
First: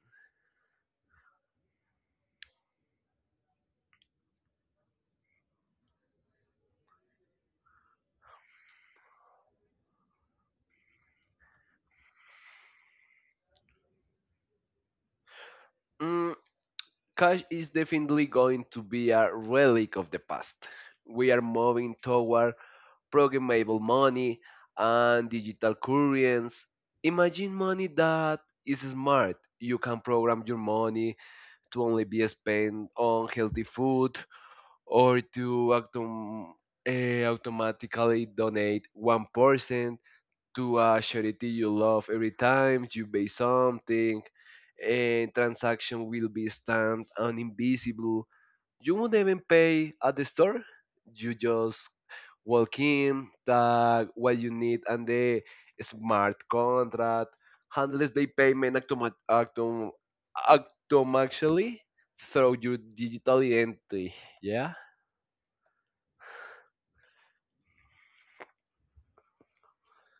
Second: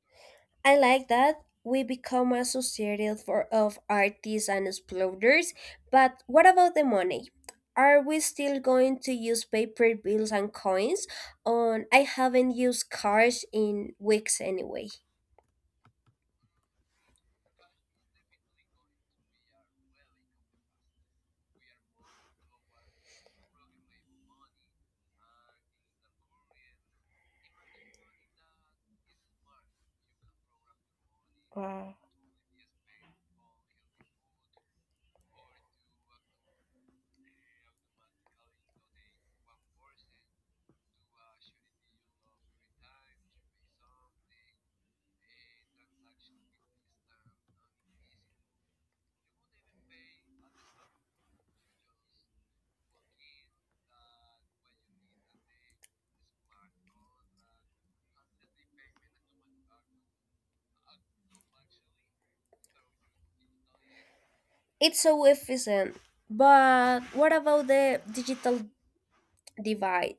Speaker 1: I like that. We become a society for, of artists and explorers, but what about the money? Are we still going to use paper bills and coins? On I haven't used cards in weeks anyway.
Speaker 2: Mm, cash is definitely going to be a relic of the past. We are moving toward programmable money and digital currents. Imagine money that is smart. You can program your money to only be spent on healthy food, or to automatically donate 1% to a charity you love every time you buy something, and transaction will be stamped on invisible. You won't even pay at the store, you just walk in, tag what you need, and the smart contract handles the payment automatically through your digital entity, yeah.
Speaker 1: It's so efficient. But what about the digital divide?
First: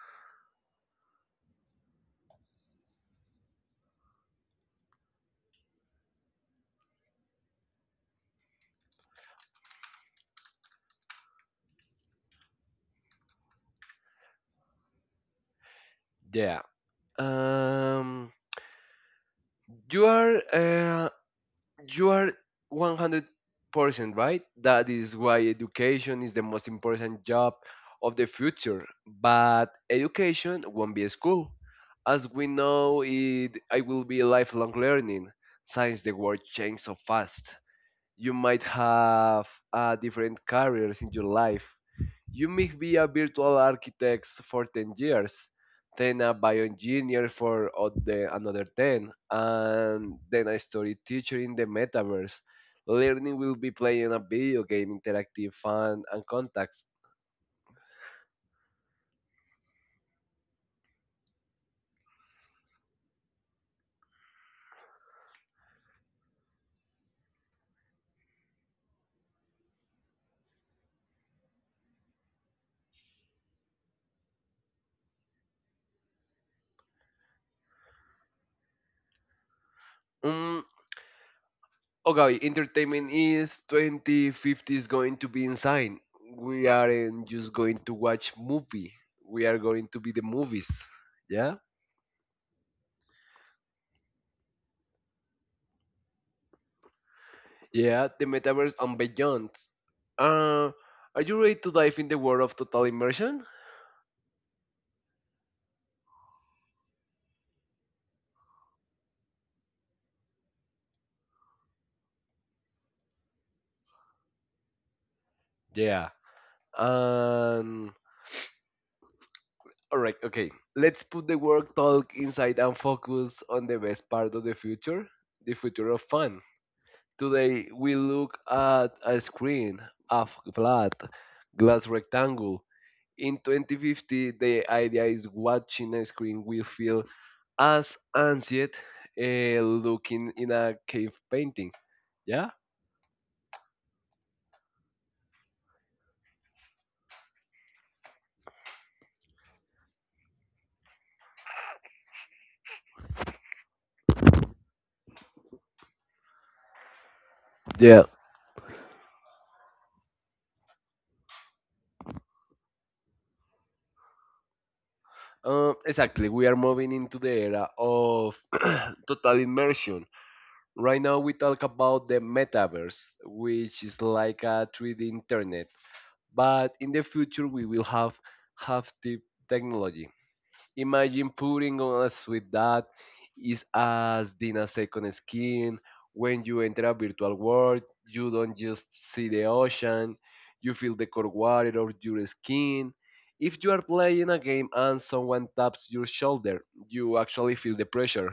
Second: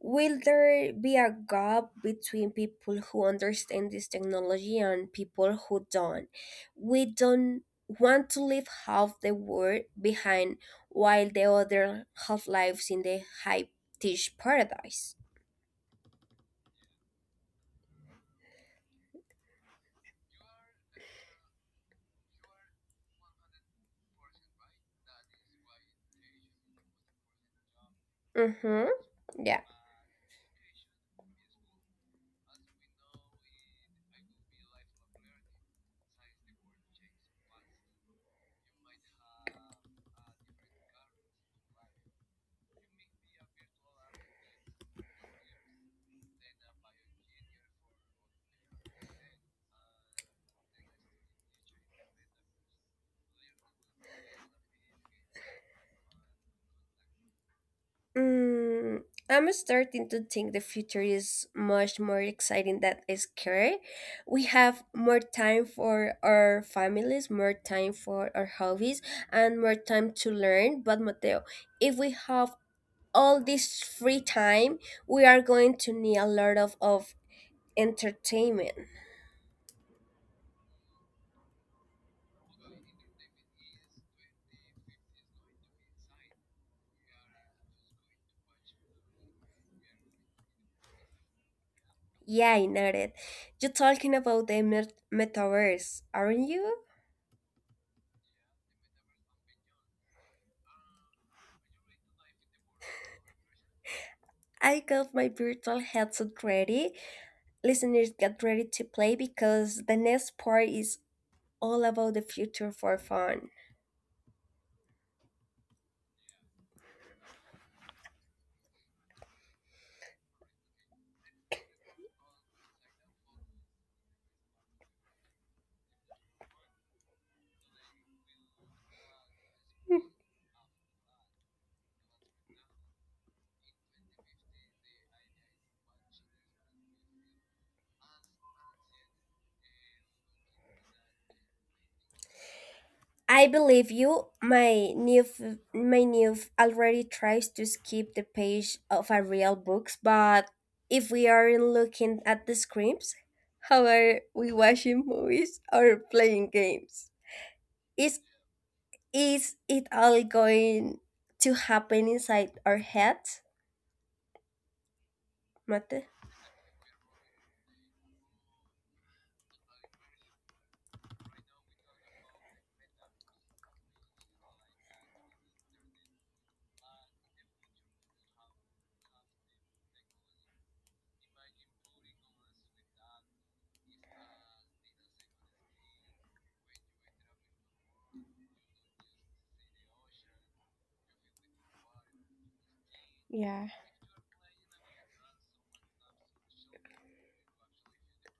Speaker 1: Will there be a gap between people who understand this technology and people who don't? We don't want to leave half the world behind while the other half lives in the high tech paradise.
Speaker 2: Yeah. Um, you are you are 100% right. That is why education is the most important job of the future.
Speaker 1: Mm-hmm. Yeah.
Speaker 2: But education won't be a school. As we know, it I will be lifelong learning since the world changes so fast. You might have different careers in your life, you may be a virtual architect for 10 years, then a bioengineer for another 10, and then a story teacher in the metaverse. Learning will be playing a video game, interactive fun, and contacts.
Speaker 1: Mm, I'm starting to think the future is much more exciting than scary. We have more time for our families, more time for our hobbies, and more time to learn. But Mateo, if we have all this free time, we are going to need a lot of entertainment.
Speaker 2: Mm, okay, entertainment is 2050 is going to be insane. We aren't just going to watch movie. We are going to be the movies. Yeah?
Speaker 1: Yeah, I noted. You're talking about the metaverse, aren't you?
Speaker 2: Yeah, the metaverse and beyond. Uh, are you ready to dive in the world of total immersion?
Speaker 1: I got my virtual headset ready. Listeners, get ready to play because the next part is all about the future for fun.
Speaker 2: Yeah. Um, all right, okay. Let's put the work talk inside and focus on the best part of the future of fun. Today, we look at a screen, a flat glass rectangle. In 2050, the idea is watching a screen will feel as ancient looking in a cave painting. Yeah?
Speaker 1: I believe you. My new already tries to skip the page of a real books, but if we aren't looking at the screens, how are we watching movies or playing games?
Speaker 2: Yeah.
Speaker 1: Is it all going to happen inside our heads, Mate?
Speaker 2: Exactly. We are moving into the era of total immersion. Right now, we talk about the metaverse, which is like a 3D internet. But in the future, we will have the technology. Imagine putting on a suit that is as thin as second skin. When you enter a virtual world, you don't just see the ocean, you feel the cold water on your skin. If you are playing a game and someone taps your shoulder, you actually feel the pressure.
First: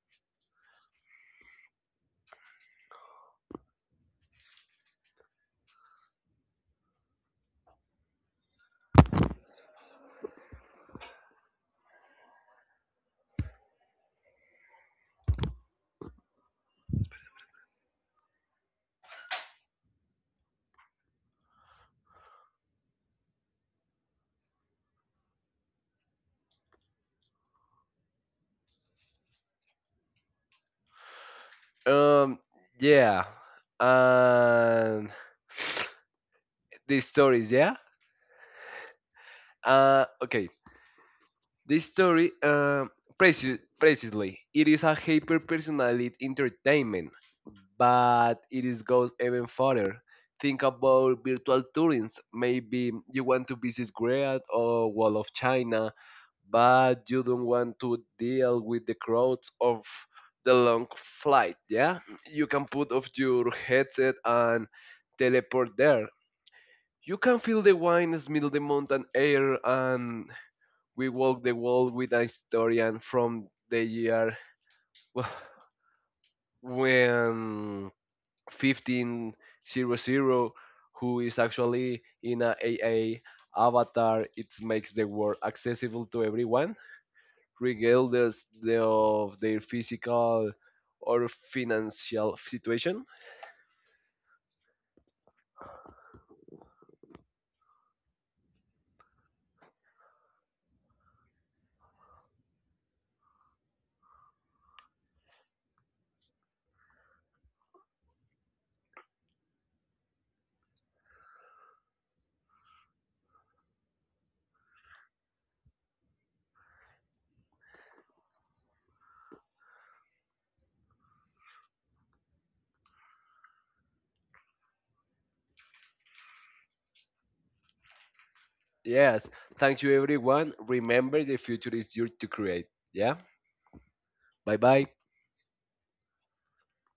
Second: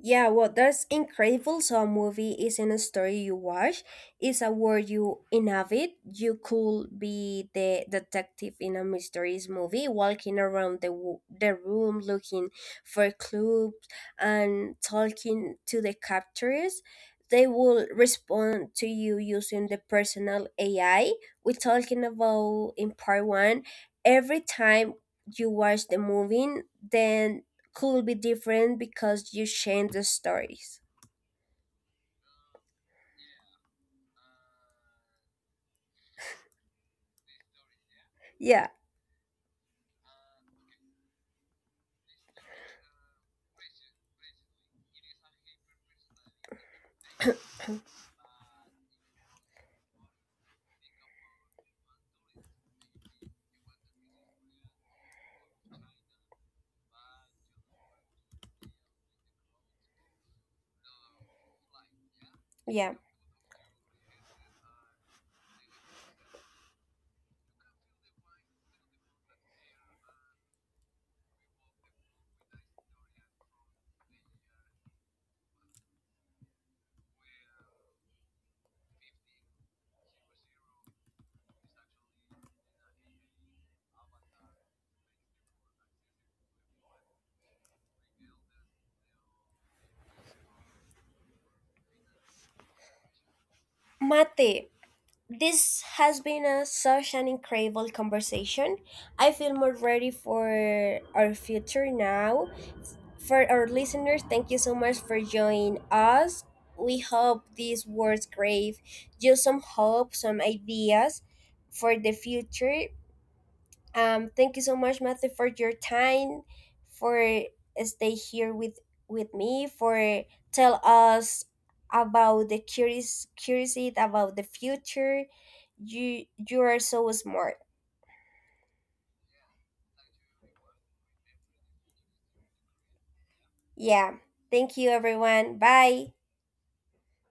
Speaker 1: Yeah, well, that's incredible. So, a movie isn't a story you watch; it's a world you inhabit. You could be the detective in a mysterious movie, walking around the the room looking for clues and talking to the captors. They will respond to you using the personal AI. We're talking about in part one. Every time you watch the movie, then could be different because you change the stories.
Speaker 2: Um, yeah. And the stories, yeah?
Speaker 1: Yeah,
Speaker 2: Okay. The story, precisely, it is a hyper personality entertainment, but it is goes even further. Think about virtual tourings. Maybe you want to visit Great or Wall of China, but you don't want to deal with the crowds of the long flight. Yeah, you can put
Speaker 1: yeah.
Speaker 2: off your headset and teleport there. You can feel the wine, smell the mountain air, and we walk the world with a historian from the year when 1500 who is actually in a AA avatar. It makes the world accessible to everyone, regardless of their physical or financial situation.
Speaker 1: Mate, this has been a, such an incredible conversation. I feel more ready for our future now. For our listeners, thank you so much for joining us. We hope these words gave you some hope, some ideas for the future. Thank you so much, Matthew, for your time, for stay here with me, for tell us about the curious curiosity about the future. You are so smart.
Speaker 2: Yes, thank you everyone. Remember, the future is yours to create. Yeah,
Speaker 1: Yeah.
Speaker 2: bye
Speaker 1: Thank
Speaker 2: bye.
Speaker 1: you, everyone. Bye.